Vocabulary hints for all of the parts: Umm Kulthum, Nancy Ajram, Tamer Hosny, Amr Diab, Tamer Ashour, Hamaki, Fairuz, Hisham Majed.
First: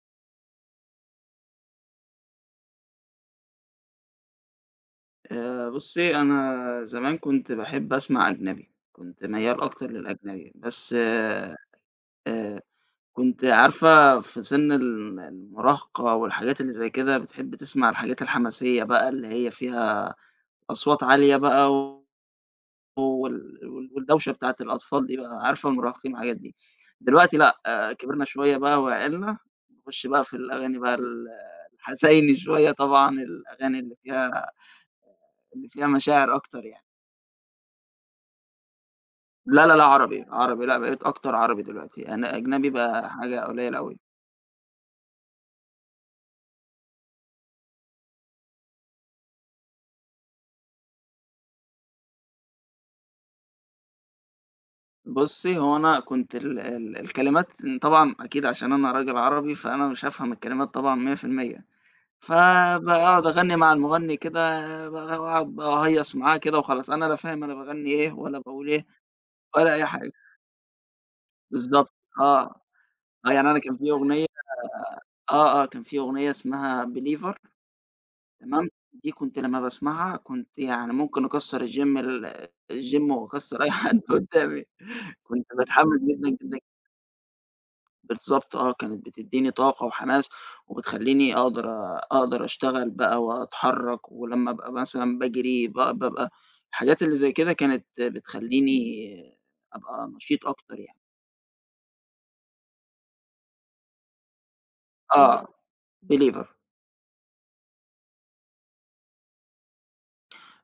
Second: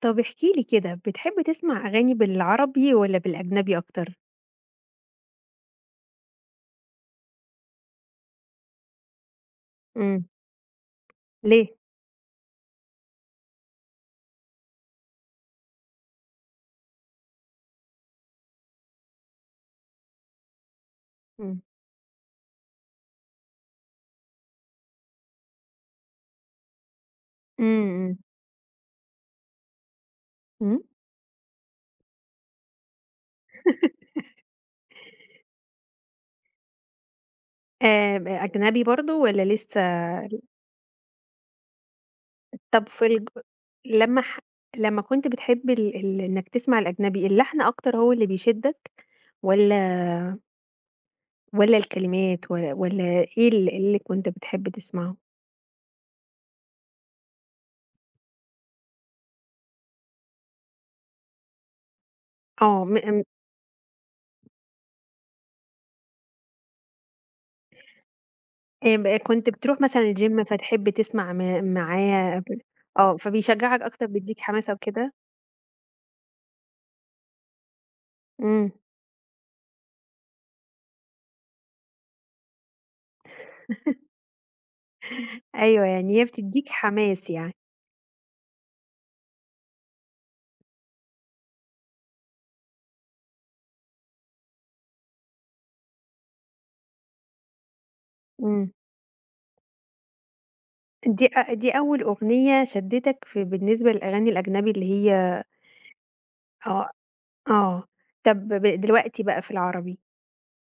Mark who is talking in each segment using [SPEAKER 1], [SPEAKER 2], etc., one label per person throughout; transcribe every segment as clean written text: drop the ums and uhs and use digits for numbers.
[SPEAKER 1] طب احكِ لي كده، بتحب تسمع أغاني بالعربي والّا بالأجنبي أكتر؟
[SPEAKER 2] بُصّي، أنا زمان كنت باحب أسمع أجنبي، كنت ميّال أكتر
[SPEAKER 1] إمم.
[SPEAKER 2] للأجنبي، بس
[SPEAKER 1] ليه؟
[SPEAKER 2] كنت عارفة في سِن المراهقة والحاجات اللي زي كده بتحب تسمع الحاجات الحماسية بقى اللي هي فيها أصوات عالية
[SPEAKER 1] إمم.
[SPEAKER 2] بقى والدوشة بتاعة الأطفال دي بقى، عارفة المراهقين الحاجات دي. دلوقتي لأ،
[SPEAKER 1] إمم،
[SPEAKER 2] آه،
[SPEAKER 1] إمم،
[SPEAKER 2] كبرنا شوية بقى وعقلنا، نخش بقى في الأغاني
[SPEAKER 1] إمم.
[SPEAKER 2] بقى الحزيني شوية طبعًا، الأغاني اللي فيها مشاعر أكتر يعني.
[SPEAKER 1] أجنبي برضه والّا
[SPEAKER 2] لا، لا،
[SPEAKER 1] لسه.
[SPEAKER 2] لأ عربي، عربي لأ بقيت أكتر عربي دلوقتي، أنا أجنبي
[SPEAKER 1] طب في
[SPEAKER 2] بقى
[SPEAKER 1] الج
[SPEAKER 2] حاجة قليلة أوي.
[SPEAKER 1] لمّا ح لمّا كنت بتحب ال إنك تسمع الأجنبي، اللحن أكتر هو اللي بيشدك، والّا والّا الكلمات، والّا إيه اللي كنت بتحب تسمعه؟
[SPEAKER 2] بُصّي، هو أنا كنت ال ال الكلمات طبعًا أكيد عشان أنا راجل عربي، فأنا مش هافهم الكلمات طبعًا 100%،
[SPEAKER 1] آه، م
[SPEAKER 2] فباقعد أغنّي مع المغني كده باقعد أهيّص معاه كده وخلاص، أنا لا فاهم أنا باغنّي إيه ولا باقول إيه
[SPEAKER 1] م كنت
[SPEAKER 2] ولا
[SPEAKER 1] بتروح
[SPEAKER 2] أي حاجة.
[SPEAKER 1] مثلًا الgym فتحب تسمع
[SPEAKER 2] بالضبط،
[SPEAKER 1] معاه
[SPEAKER 2] آه،
[SPEAKER 1] آه،
[SPEAKER 2] آه، يعني أنا كان
[SPEAKER 1] فبيشجعك
[SPEAKER 2] في
[SPEAKER 1] أكتر،
[SPEAKER 2] أغنية
[SPEAKER 1] بيدّيك حماسة وكده؟
[SPEAKER 2] آه، آه، كان في أغنية اسمها believer تمام،
[SPEAKER 1] إمم.
[SPEAKER 2] دي كنت لمّا باسمعها كنت يعني ممكن أكسّر الgym الgym وأكسّر أي حد قدّامي، كنت
[SPEAKER 1] أيوه،
[SPEAKER 2] باتحمّس
[SPEAKER 1] يعني هي
[SPEAKER 2] جدًا، جدًا.
[SPEAKER 1] بتدّيك حماس يعني.
[SPEAKER 2] بالضبط آه، كانت بتدّيني طاقة وحماس وبتخلّيني أقدر أشتغل بقى وأتحرّك، ولمّا أبقى مثلًا باجري بابقى الحاجات اللي زي كده كانت
[SPEAKER 1] إمم.
[SPEAKER 2] بتخلّيني أبقى نشيط أكتر يعني.
[SPEAKER 1] دي أول أغنية شدّتك، بالنسبة للأغاني الأجنبي اللي هي.
[SPEAKER 2] آه، believer.
[SPEAKER 1] آه، آه. طب دلوقتي بقى في العربي،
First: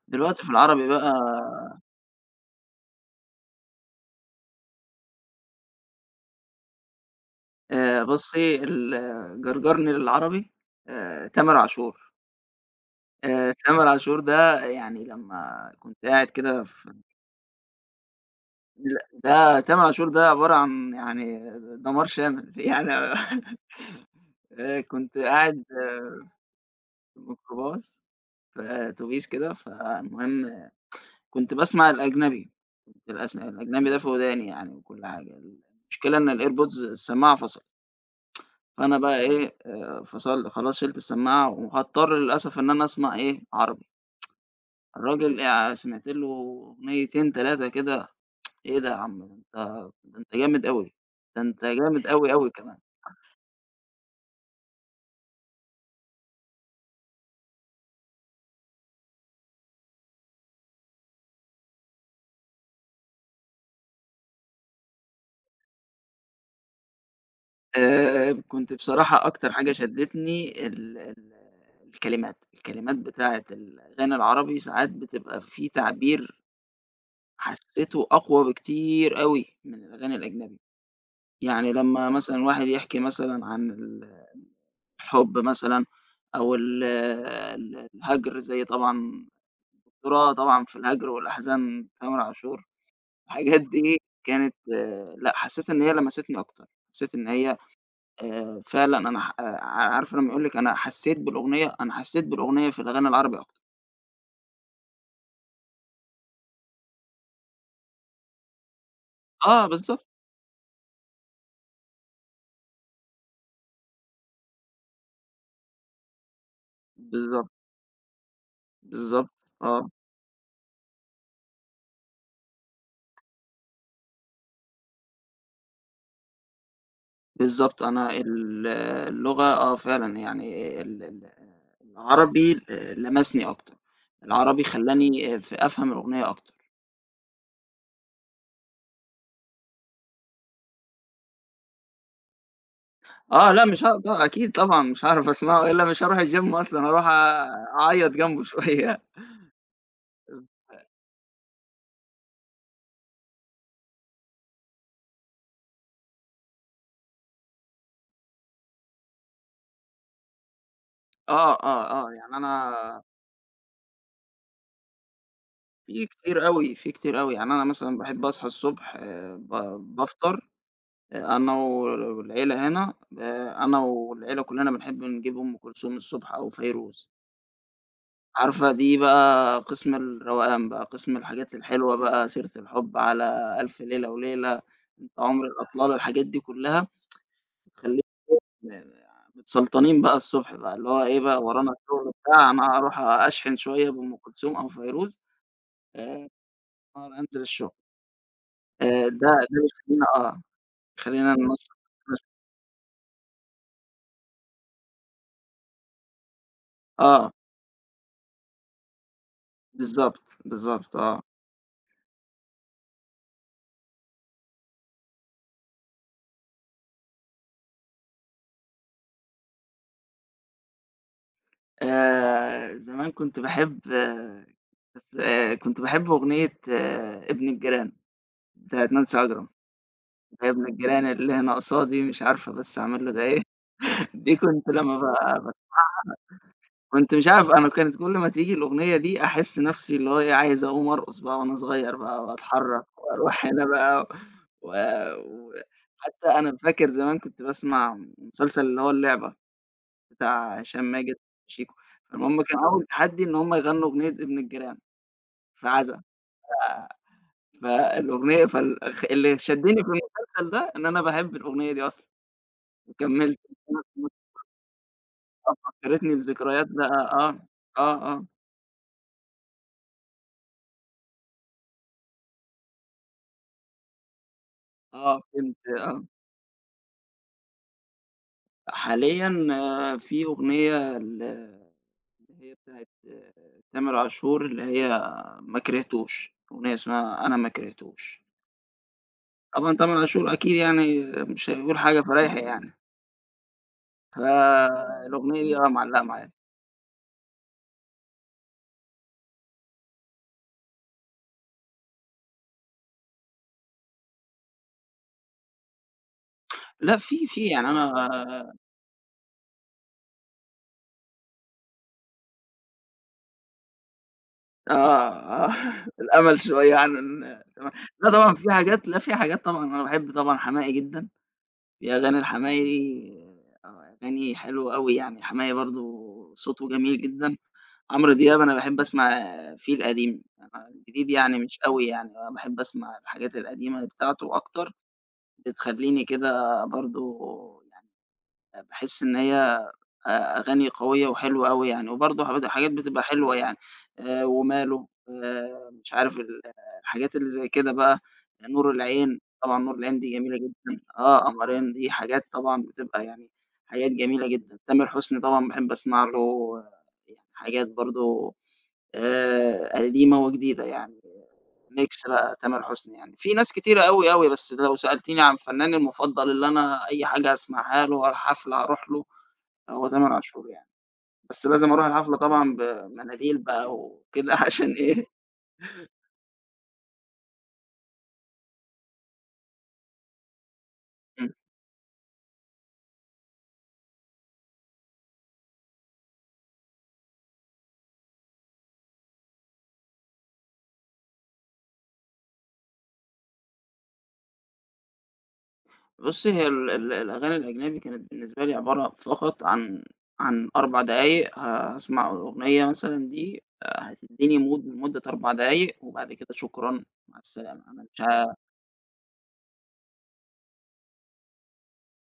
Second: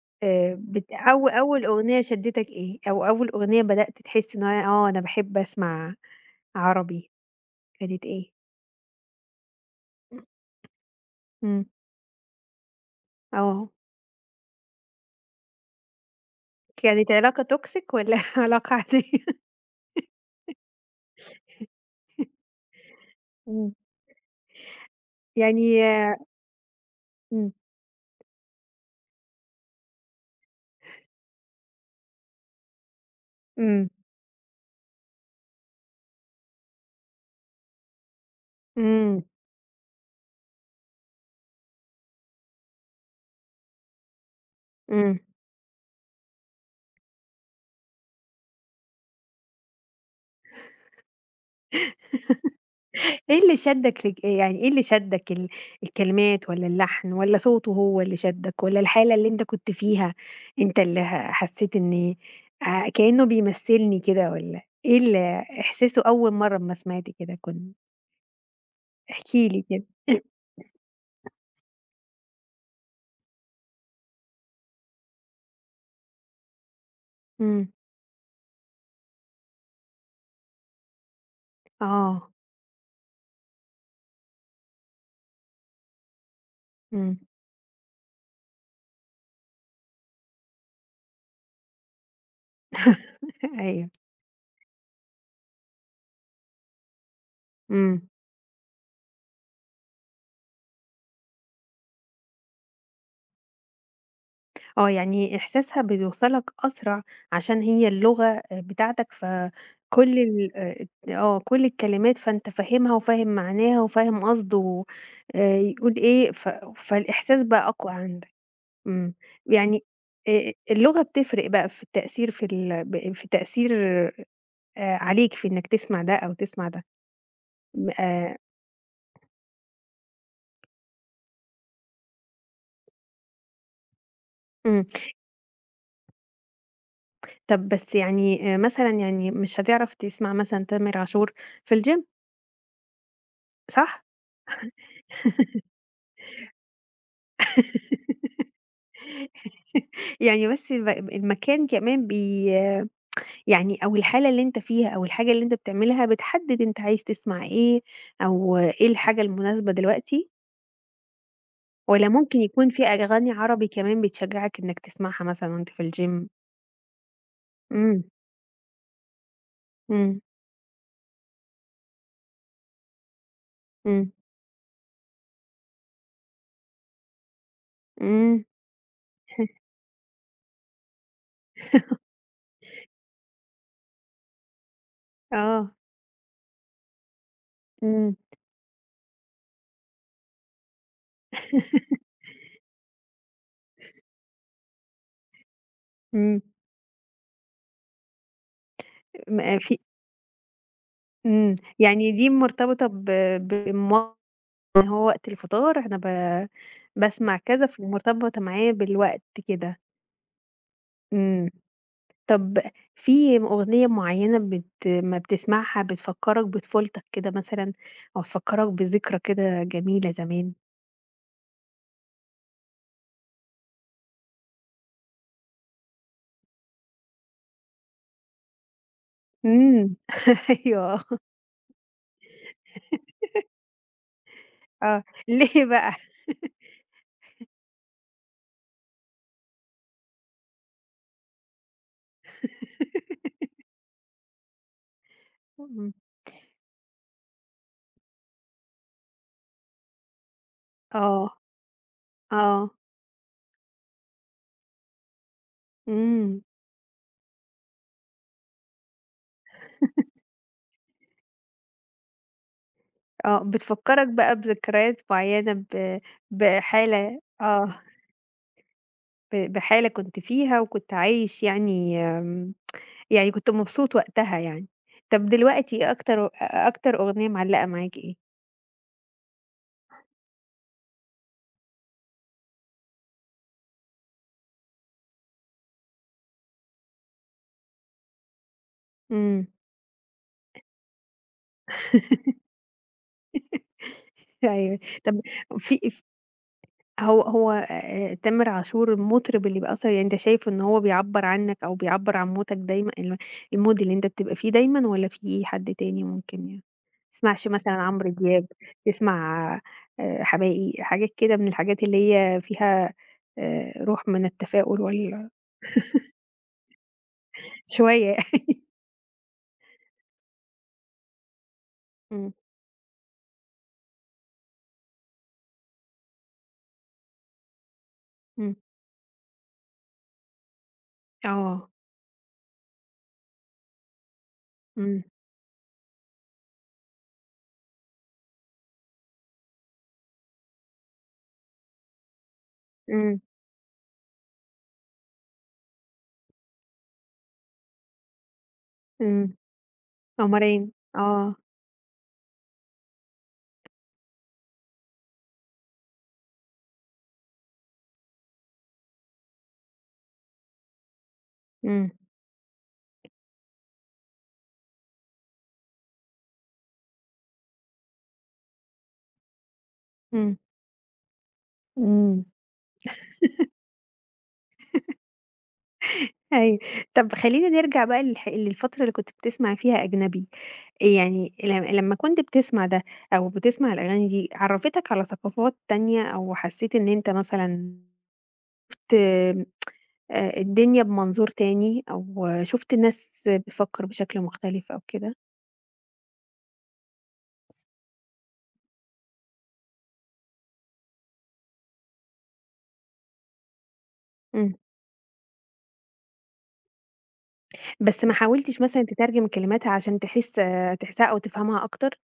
[SPEAKER 2] دلوقتي في العربي
[SPEAKER 1] بت
[SPEAKER 2] بقى
[SPEAKER 1] أو أول أغنية شدّتك إيه؟ أو أول أغنية بدأت تحس إن هي، أنا باحب أسمع عربي، كانت إيه؟
[SPEAKER 2] بُصّي، اللي جرجرني للعربي تامر
[SPEAKER 1] إمم.
[SPEAKER 2] عاشور.
[SPEAKER 1] آه.
[SPEAKER 2] تامر عاشور ده يعني لمّا كنت قاعد كده في
[SPEAKER 1] كانت علاقة toxic والّا علاقة
[SPEAKER 2] لأ،
[SPEAKER 1] عادية؟
[SPEAKER 2] ده تامر عاشور ده عبارة عن يعني دمار شامل، يعني
[SPEAKER 1] إمم.
[SPEAKER 2] كنت قاعد
[SPEAKER 1] يعني.
[SPEAKER 2] في
[SPEAKER 1] إمم.
[SPEAKER 2] ميكروباص في أتوبيس كده، فالمهم كنت باسمع الأجنبي، كنت الأجنبي
[SPEAKER 1] إمم.
[SPEAKER 2] ده في وداني يعني وكل حاجة، المشكلة إن الairpods السماعة فصلت، فأنا بقى
[SPEAKER 1] إمم.
[SPEAKER 2] إيه، فصل خلاص شِلت السماعة وهاضطر للأسف إن أنا أسمع إيه، عربي،
[SPEAKER 1] إمم.
[SPEAKER 2] الراجل سمعت له أغنيتين 3 كده إيه ده يا عم، ده أنت ده أنت جامد أوي، ده أنت جامد أوي، أوي كمان.
[SPEAKER 1] إيه اللي شدّك، يعني إيه اللي شدّك، الكلمات والّا اللحن والّا صوته هو اللي شدّك، والّا الحالة اللي أنت كنت فيها، أنت اللي ه حسّيت إن، كإنه بيمثّلني كده، والّا إيه إحساسه أول مرّة أمّا سمعت كده
[SPEAKER 2] كنت بصراحة
[SPEAKER 1] احكِ
[SPEAKER 2] أكتر
[SPEAKER 1] لي
[SPEAKER 2] حاجة
[SPEAKER 1] كده؟
[SPEAKER 2] شدّتني ال ال الكلمات، الكلمات بتاعة الأغاني العربي ساعات بتبقى في تعبير
[SPEAKER 1] إمم.
[SPEAKER 2] حسّيته أقوى بكتير أوي من الأغاني الأجنبي، يعني لمّا
[SPEAKER 1] آه.
[SPEAKER 2] مثلًا واحد يحكي مثلًا عن الحب مثلًا أو ال
[SPEAKER 1] إمم.
[SPEAKER 2] ال الهجر زي طبعًا الذرة طبعًا في الهجر والأحزان تامر عاشور. الحاجات
[SPEAKER 1] أيوه.
[SPEAKER 2] دي كانت آه، لأ، حسّيت إن هي لمستني أكتر، حسّيت إن هي
[SPEAKER 1] إمم.
[SPEAKER 2] فعلًا أنا ح عارفة لمّا يقول لِك أنا حسّيت بالأغنية، أنا حسّيت بالأغنية في الأغاني العربي أكتر.
[SPEAKER 1] آه، يعني إحساسها بيوصلك أسرع عشان هي اللغة بتاعتك،
[SPEAKER 2] آه بالضبط،
[SPEAKER 1] فكل ال آه، كل الكلمات، فأنت فاهمها وفاهم معناها وفاهم قصده، يقول إيه، فالإحساس
[SPEAKER 2] بالضبط،
[SPEAKER 1] بقى أقوى عندك. إمم،
[SPEAKER 2] بالضبط،
[SPEAKER 1] يعني
[SPEAKER 2] آه،
[SPEAKER 1] اللغة بتفرق بقى في التأثير، في ال ب في تأثير عليك، في إنك تسمع ده أو تسمع ده.
[SPEAKER 2] بالضبط
[SPEAKER 1] م
[SPEAKER 2] أنا اللغة آه فعلًا يعني ال ال العربي لمسني أكتر، العربي
[SPEAKER 1] إمم.
[SPEAKER 2] خلّاني أفهم الأغنية أكتر.
[SPEAKER 1] طب بس يعني مثلًا، يعني مش هتعرف تسمع مثلًا تامر عاشور في الgym،
[SPEAKER 2] آه لأ مش
[SPEAKER 1] صح؟
[SPEAKER 2] هاقد أكيد طبعًا مش هاعرف أسمعه، إلّا مش هاروح الgym أصلًا، هاروح أعيّط جنبه شوية.
[SPEAKER 1] يعني بس المكان كمان يعني أو الحالة اللي أنت فيها أو الحاجة اللي أنت بتعملها بتحدد أنت عايز تسمع إيه، أو إيه الحاجة المناسبة دلوقتي،
[SPEAKER 2] آه، آه،
[SPEAKER 1] والّا
[SPEAKER 2] آه، يعني
[SPEAKER 1] ممكن يكون
[SPEAKER 2] أنا
[SPEAKER 1] في أغاني عربي كمان بتشجعك إنك تسمعها مثلًا وأنت في
[SPEAKER 2] في
[SPEAKER 1] الgym؟
[SPEAKER 2] كتير أوي، في كتير أوي، يعني أنا مثلًا
[SPEAKER 1] إمم،
[SPEAKER 2] باحب أصحى الصبح ب
[SPEAKER 1] إمم،
[SPEAKER 2] بافطر أنا والعيلة هنا أنا
[SPEAKER 1] إمم،
[SPEAKER 2] والعيلة كلنا بنحب نجيب أم كلثوم الصبح أو فيروز،
[SPEAKER 1] إمم.
[SPEAKER 2] عارفة دي بقى قسم الروقان بقى، قسم الحاجات الحلوة بقى، سيرة الحب، على ألف ليلة وليلة، أنت عمر
[SPEAKER 1] آه.
[SPEAKER 2] الأطلال، الحاجات دي كلها بتخليك
[SPEAKER 1] إمم،
[SPEAKER 2] متسلطنين بقى الصبح بقى، اللي هو إيه بقى ورانا الشغل بتاع أنا هاروح أشحن شوية بأم كلثوم أو فيروز آآ
[SPEAKER 1] إمم،
[SPEAKER 2] آه، أنزل الشغل. ده
[SPEAKER 1] م في
[SPEAKER 2] بيخلّينا آه، يخلّينا
[SPEAKER 1] إمم.
[SPEAKER 2] ننشّط
[SPEAKER 1] يعني دي مرتبطة بمواقف، إن هو وقت الفطار أنا ب
[SPEAKER 2] آه،
[SPEAKER 1] باسمع كذا، فمرتبطة معايا بالوقت كده.
[SPEAKER 2] بالضبط، بالضبط آه.
[SPEAKER 1] إمم. طب في أغنية معيّنة أمّا بتسمعها بتفكّرك بطفولتك كده مثلًا، أو تفكّرك بذكرى كده جميلة زمان؟
[SPEAKER 2] زمان كنت باحب بس كنت باحب أغنية آه، ابن الجيران بتاعة نانسي عجرم،
[SPEAKER 1] إمم.
[SPEAKER 2] اللي هي ابن الجيران
[SPEAKER 1] أيوه،
[SPEAKER 2] اللي هنا قصادي مش عارفة بس أعمل له ده إيه، دي كنت لمّا
[SPEAKER 1] آه.
[SPEAKER 2] ب
[SPEAKER 1] ليه بقى؟
[SPEAKER 2] كنت مش عارف أنا كانت كل ما تيجي الأغنية دي أحس نفسي اللي هو إيه، عايز أقوم أرقص بقى وأنا صغير بقى وأتحرّك وأروح هنا بقى و و
[SPEAKER 1] إمم.
[SPEAKER 2] حتى أنا فاكر زمان كنت باسمع مسلسل اللي هو اللعبة بتاع هشام ماجد
[SPEAKER 1] آه.
[SPEAKER 2] وشيكو، فالمهم كان
[SPEAKER 1] آه.
[SPEAKER 2] أول تحدي إن هم يغنّوا أغنية ابن الجيران في عزا،
[SPEAKER 1] إمم.
[SPEAKER 2] فالأغنية فال خ اللي شدّني في المسلسل ده إن أنا باحب الأغنية دي أصلًا وكمّلت
[SPEAKER 1] آه. بتفكّرك بقى بذكريات معيّنة، ب
[SPEAKER 2] فكّرتني بذكريات بقى
[SPEAKER 1] بحالة
[SPEAKER 2] آه،
[SPEAKER 1] آه.
[SPEAKER 2] آه، آه،
[SPEAKER 1] بحالة كنت فيها وكنت عايش يعني، آمم. يعني كنت مبسوط وقتها يعني.
[SPEAKER 2] آه،
[SPEAKER 1] طب
[SPEAKER 2] فهمت
[SPEAKER 1] دلوقتي إيه
[SPEAKER 2] آه.
[SPEAKER 1] أكتر، أكتر أغنية معلّقة معاك إيه؟
[SPEAKER 2] حاليًا آه، في أغنية اللي هي بتاعة تامر عاشور اللي هي ما كرهتوش، أغنية اسمها أنا ما كرهتوش.
[SPEAKER 1] إمم.
[SPEAKER 2] طبعًا تامر عاشور أكيد يعني مش هيقول حاجة فرايحي يعني،
[SPEAKER 1] أيوه. طب
[SPEAKER 2] فالأغنية دي آه
[SPEAKER 1] في،
[SPEAKER 2] معلقة معايا.
[SPEAKER 1] هو تامر عاشور المطرب اللي بيأثّر، يعني أنت شايف إن هو بيعبّر عنك أو بيعبّر عن مودك دايمًا، الmood اللي أنت بتبقى فيه دايمًا والّا في حد تاني ممكن
[SPEAKER 2] لأ في
[SPEAKER 1] تسمعش
[SPEAKER 2] يعني
[SPEAKER 1] مثلًا
[SPEAKER 2] أنا
[SPEAKER 1] عمرو دياب، تسمع حماقي، حاجات كده من الحاجات اللي هي فيها، روح من
[SPEAKER 2] آه،
[SPEAKER 1] التفاؤل
[SPEAKER 2] آه الأمل شوية عن لأ
[SPEAKER 1] شوية.
[SPEAKER 2] طبعًا في حاجات لأ في حاجات طبعًا أنا باحب طبعًا حماقي جدًا، في أغاني
[SPEAKER 1] إمم،
[SPEAKER 2] لحماقي آه، أغاني حلوة أوي يعني، حماقي برضه صوته جميل جدًا. عمرو دياب أنا
[SPEAKER 1] إمم.
[SPEAKER 2] باحب أسمع فيه القديم، أنا الجديد يعني مش
[SPEAKER 1] آه.
[SPEAKER 2] أوي يعني، أنا باحب أسمع الحاجات القديمة بتاعته أكتر،
[SPEAKER 1] إمم،
[SPEAKER 2] بتخلّيني كده برضه باحس إن هي أ أغاني قوية وحلوة أوي يعني، وبرضه حاجات بتبقى
[SPEAKER 1] إمم،
[SPEAKER 2] حلوة يعني، وماله، مش عارف الحاجات اللي زي كده بقى، نور العين،
[SPEAKER 1] إمم.
[SPEAKER 2] طبعًا نور العين دي جميلة
[SPEAKER 1] قمرين.
[SPEAKER 2] جدًا، آه،
[SPEAKER 1] آه.
[SPEAKER 2] قمرين دي حاجات طبعًا بتبقى يعني حاجات جميلة جدًا، تامر حسني طبعًا باحب أسمع له آه، يعني حاجات برضه قديمة وجديدة يعني.
[SPEAKER 1] إمم،
[SPEAKER 2] ميكس بقى تامر حسني يعني، في ناس كتيرة أوي، أوي، بس لو سألتيني عن فنّاني المفضّل اللي أنا أي حاجة هاسمعها له ولا حفلة هاروح له، هو تامر
[SPEAKER 1] إمم،
[SPEAKER 2] عاشور يعني، بس لازم أروح الحفلة
[SPEAKER 1] إمم.
[SPEAKER 2] طبعًا بمناديل بقى وكده عشان إيه
[SPEAKER 1] أيوه. طب خلّينا نرجع بقى للفترة اللي كنت بتسمع فيها أجنبي،
[SPEAKER 2] إمم،
[SPEAKER 1] يعني لمّا كنت بتسمع ده أو بتسمع الأغاني دي، عرّفتك على ثقافات تانية أو حسّيت إن أنت مثلًا، ت الدنيا بمنظور تاني أو شُفت ناس بتفكّر بشكل مختلف أو كده؟
[SPEAKER 2] بُصّي هي ال ال الأغاني الأجنبي كانت بالنسبة لي عبارة فقط عن 4 دقايق هاسمع الأغنية مثلًا دي هتدّيني
[SPEAKER 1] إمم.
[SPEAKER 2] mood لمدة 4 دقايق وبعد كده شكرًا، مع السلامة، أنا مش
[SPEAKER 1] بس ما
[SPEAKER 2] ه
[SPEAKER 1] حاولتش مثلًا تترجم كلماتها عشان تحسها أو تفهمها أكتر،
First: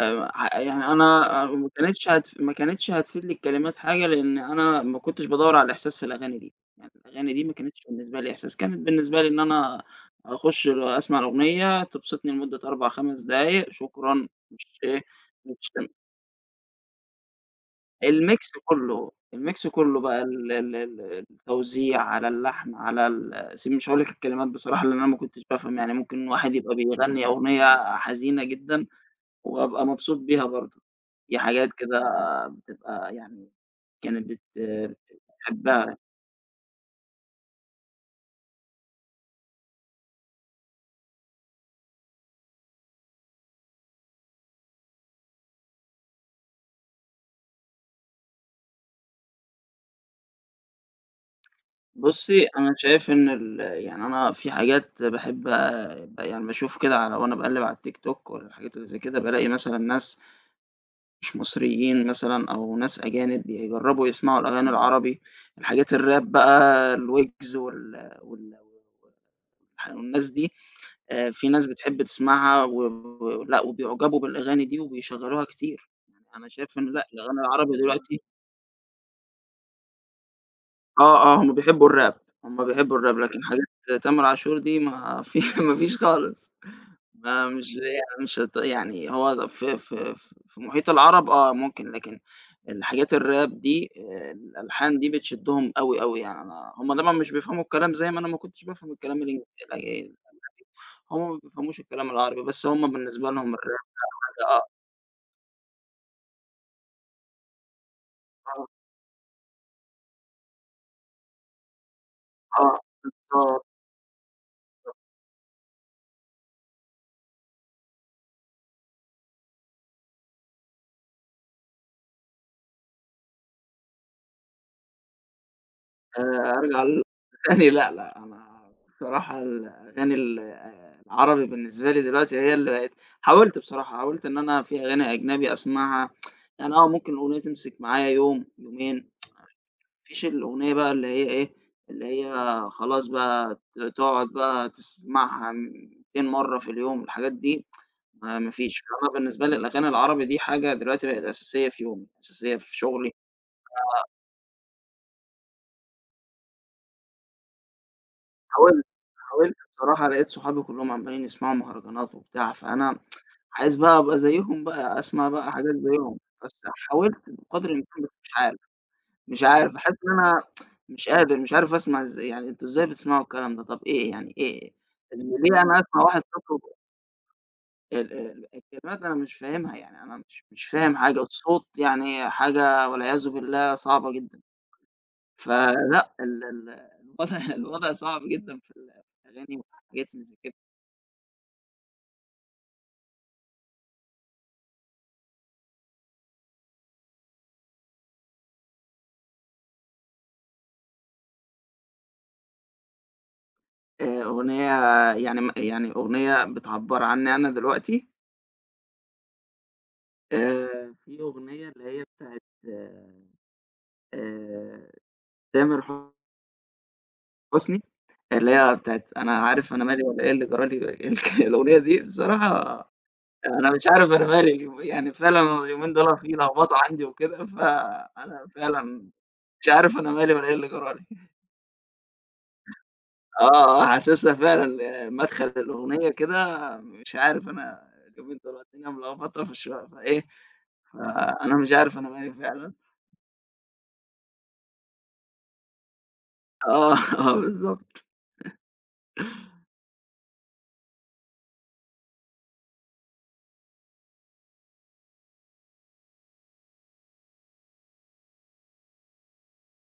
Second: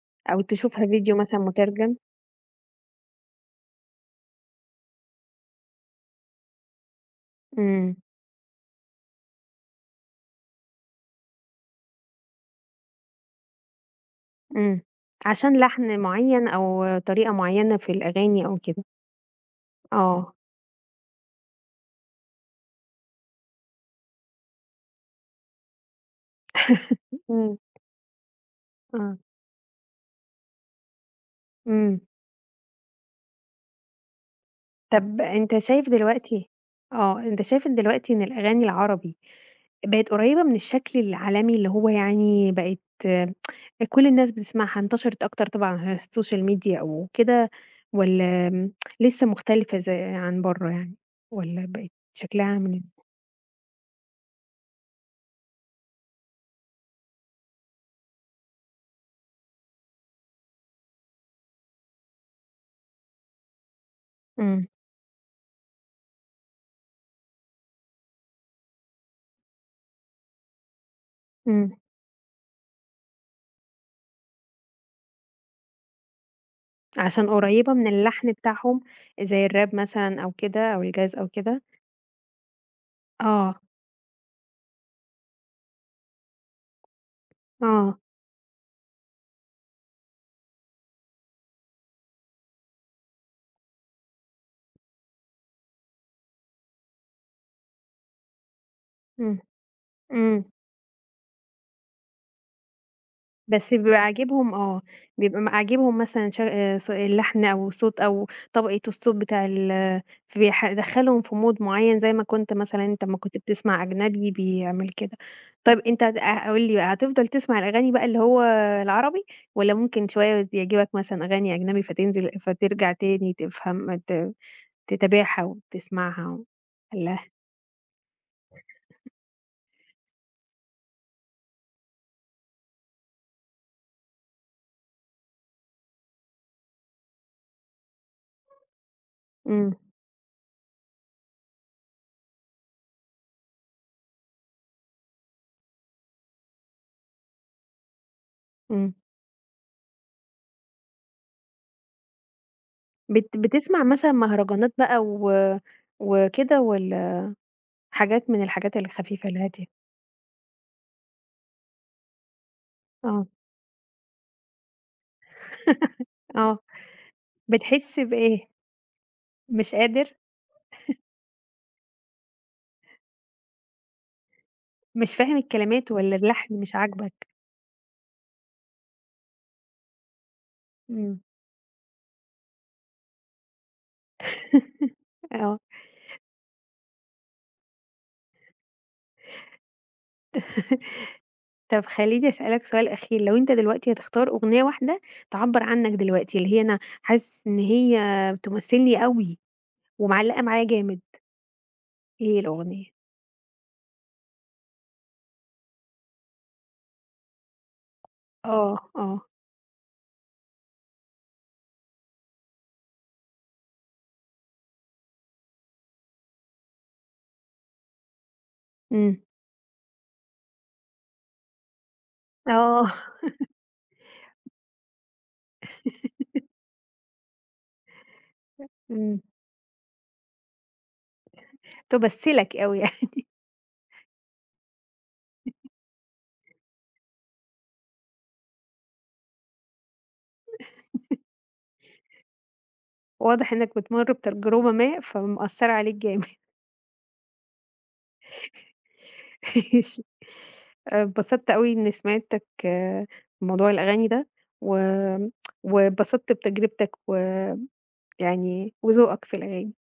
[SPEAKER 1] أو
[SPEAKER 2] ح يعني
[SPEAKER 1] تشوفها فيديو مثلًا
[SPEAKER 2] أنا آه،
[SPEAKER 1] مترجم؟
[SPEAKER 2] ما كانتش هتفيدني الكلمات حاجة، لإن أنا ما كنتش بادوّر على الإحساس في الأغاني دي، يعني الأغاني دي ما كانتش
[SPEAKER 1] إمم،
[SPEAKER 2] بالنسبة لي إحساس، كانت بالنسبة لي إن أنا أخُش أسمع الأغنية تبسطني لمدة 4، 5 دقايق شكرًا، مش
[SPEAKER 1] إمم.
[SPEAKER 2] إيه،
[SPEAKER 1] عشان
[SPEAKER 2] مش
[SPEAKER 1] لحن معيّن أو طريقة معيّنة في الأغاني
[SPEAKER 2] الميكس
[SPEAKER 1] أو كده.
[SPEAKER 2] كُلّه، الميكس كُلّه بقى
[SPEAKER 1] آه،
[SPEAKER 2] ال ال ال التوزيع، على اللحن، على ال س مش هاقول لك الكلمات بصراحة لإن أنا ما كنتش بافهم، يعني ممكن واحد يبقى بيغني
[SPEAKER 1] إمم،
[SPEAKER 2] أغنية حزينة جدًا
[SPEAKER 1] آه،
[SPEAKER 2] وأبقى مبسوط بيها برضه، دي حاجات كده
[SPEAKER 1] إمم.
[SPEAKER 2] بتبقى يعني كانت بت
[SPEAKER 1] طَب
[SPEAKER 2] بتحبها.
[SPEAKER 1] أنت شايف إن دلوقتي إن الأغاني العربي بقت قريّبة من الشكل العالمي، اللي هو يعني بقت، آه، كل الناس بتسمعها، انتشرت أكتر طبعًا على الsocial media أو كده، والّا لسه مختلفة زي عن برّه يعني، والّا بقت
[SPEAKER 2] بُصّي،
[SPEAKER 1] شكلها عامل
[SPEAKER 2] أنا
[SPEAKER 1] إيه؟
[SPEAKER 2] شايف إن يعني أنا في حاجات باحب يعني باشوف كده على وأنا باقلِّب على التيك توك ولا الحاجات اللي زي كده، بالاقي مثلًا ناس مش مصريين مثلًا أو ناس أجانب بيجرّبوا يسمعوا
[SPEAKER 1] إمم،
[SPEAKER 2] الأغاني العربي، الحاجات الراب بقى، الويجز وال وال ح الناس دي في ناس
[SPEAKER 1] إمم،
[SPEAKER 2] بتحب تسمعها و ولأ وبيعجبوا بالأغاني دي وبيشغّلوها كتير، يعني أنا شايف إن لأ،
[SPEAKER 1] عشان
[SPEAKER 2] الأغاني
[SPEAKER 1] قريّبة
[SPEAKER 2] العربي
[SPEAKER 1] من
[SPEAKER 2] دلوقتي
[SPEAKER 1] اللحن بتاعهم، زي الراب مثلًا أو كده أو الجاز
[SPEAKER 2] آه،
[SPEAKER 1] أو
[SPEAKER 2] آه، هم
[SPEAKER 1] كده؟
[SPEAKER 2] بيحبوا الراب، هم بيحبوا الراب، لكن
[SPEAKER 1] آه،
[SPEAKER 2] حاجات تامر عاشور دي ما في ما فيش خالص، ما مش
[SPEAKER 1] آه،
[SPEAKER 2] يعني مش هت يعني هو في محيط العرب آه، ممكن، لكن الحاجات الراب دي الألحان دي بتشدّهم أوي، أوي يعني أنا هم طبعًا مش بيفهموا الكلام زي ما أنا ما كنتش بافهم الكلام
[SPEAKER 1] إمم،
[SPEAKER 2] الإنج
[SPEAKER 1] إمم.
[SPEAKER 2] هُم ما بيفهموش الكلام العربي، بس هُم بالنسبة لهم
[SPEAKER 1] بس
[SPEAKER 2] الرِّحلة
[SPEAKER 1] بيبقى عاجبهم
[SPEAKER 2] آه،
[SPEAKER 1] آه، بيبقى م عاجبهم مثلًا، ش ص اللحن أو صوت أو
[SPEAKER 2] آه،
[SPEAKER 1] طبقة الصوت بتاع ال فبيح يدخّلهم في mood معيّن، زي ما كنت
[SPEAKER 2] آه،
[SPEAKER 1] مثلًا أنت أمّا كنت
[SPEAKER 2] بالضبط
[SPEAKER 1] بتسمع أجنبي بيعمل كده. طيب أنت د أ قُل لي بقى، هتفضل تسمع الأغاني بقى اللي هو العربي، والّا ممكن شوية يعجبك مثلًا أغاني أجنبي فتنزل فترجع تاني، تفهم، تتابعها
[SPEAKER 2] آآ
[SPEAKER 1] وتسمعها و
[SPEAKER 2] أرجع للأغاني
[SPEAKER 1] والّا
[SPEAKER 2] لأ، لأ، أنا بصراحة الأغاني آه، العربي بالنسبة لي دلوقتي هي اللي بقت حاولت بصراحة، حاولت إن أنا في أغاني أجنبي أسمعها، يعني آه، ممكن الأغنية تمسك معايا يوم، يومين، ما
[SPEAKER 1] إمم،
[SPEAKER 2] فيش الأغنية بقى اللي هي إيه، اللي هي خلاص بقى تقعد بقى تسمعها 200 مرّة في اليوم، الحاجات دي ما فيش،
[SPEAKER 1] إمم.
[SPEAKER 2] أنا بالنسبة لي الأغاني العربي دي حاجة دلوقتي بقت أساسية في يومي، أساسية في شغلي،
[SPEAKER 1] بتسمع مثلًا مهرجانات بقى وكده، والّا حاجات من الحاجات
[SPEAKER 2] حاولت
[SPEAKER 1] الخفيفة
[SPEAKER 2] حاولت
[SPEAKER 1] الهادية؟
[SPEAKER 2] بصراحة لقيت صحابي كلّهم عمّالين يسمعوا مهرجانات وبتاع، فأنا
[SPEAKER 1] آه،
[SPEAKER 2] عايز بقى أبقى زيّهم بقى، أسمع بقى حاجات زيّهم،
[SPEAKER 1] آه،
[SPEAKER 2] بس حاولت بقدر
[SPEAKER 1] بتحس
[SPEAKER 2] الإمكان بس مش
[SPEAKER 1] بإيه؟
[SPEAKER 2] عارف، مش
[SPEAKER 1] مش
[SPEAKER 2] عارف حاسس إن
[SPEAKER 1] قادر،
[SPEAKER 2] أنا مش قادر، مش عارف أسمع إزاي، يعني أنتم إزاي بتسمعوا الكلام ده؟ طَب إيه يعني إيه؟
[SPEAKER 1] مش فاهم
[SPEAKER 2] ليه أنا
[SPEAKER 1] الكلمات
[SPEAKER 2] أسمع
[SPEAKER 1] والّا
[SPEAKER 2] واحد
[SPEAKER 1] اللحن
[SPEAKER 2] صوته
[SPEAKER 1] مش عاجبك؟
[SPEAKER 2] ال ال الكلمات أنا مش فاهمها، يعني أنا مش فاهم
[SPEAKER 1] إمم.
[SPEAKER 2] حاجة، الصوت يعني حاجة والعياذ بالله صعبة جدًا.
[SPEAKER 1] آه.
[SPEAKER 2] فلأ ال ال الوضع الوضع صعب جدًا في في الأغاني والحاجات اللي زي كده،
[SPEAKER 1] طب خلّيني أسألك سؤال أخير، لو أنت دلوقتي هتختار أغنية واحدة تعبّر عنك دلوقتي، اللي هي أنا حاسس إن هي بتمثلني أوي ومعلّقة معايا جامد، إيه الأغنية؟
[SPEAKER 2] أغنية يعني يعني أغنية بتعبّر عني أنا دلوقتي،
[SPEAKER 1] آه، آه،
[SPEAKER 2] في أغنية اللي هي بتاعة آآ تامر حسني، اللي هي بتاعة
[SPEAKER 1] إمم،
[SPEAKER 2] أنا عارف أنا مالي ولا إيه اللي جرى لي الأغنية دي بصراحة
[SPEAKER 1] آه.
[SPEAKER 2] أنا مش عارف أنا مالي اليوم يعني فعلًا اليومين دول في لخبطة عندي وكده، فأنا فعلًا
[SPEAKER 1] إمم.
[SPEAKER 2] مش عارف أنا مالي ولا إيه اللي جرى لي.
[SPEAKER 1] تمثلك أوي يعني.
[SPEAKER 2] آه، آه، حاسسها فعلًا آه، مدخل الأغنية كده مش عارف أنا اليومين دول الدنيا ملخبطة فإيه، فأنا مش عارف أنا مالي فعلًا.
[SPEAKER 1] واضح إنك بتمُر بتجربة ما فمأثّرة عليك جامد.
[SPEAKER 2] آه، آه، بالضبط.
[SPEAKER 1] ماشي. آه، اتبسطت أوي إني سمعتك، موضوع الأغاني ده، و واتبسطت بتجربتك، ويعني وذوقك في الأغاني.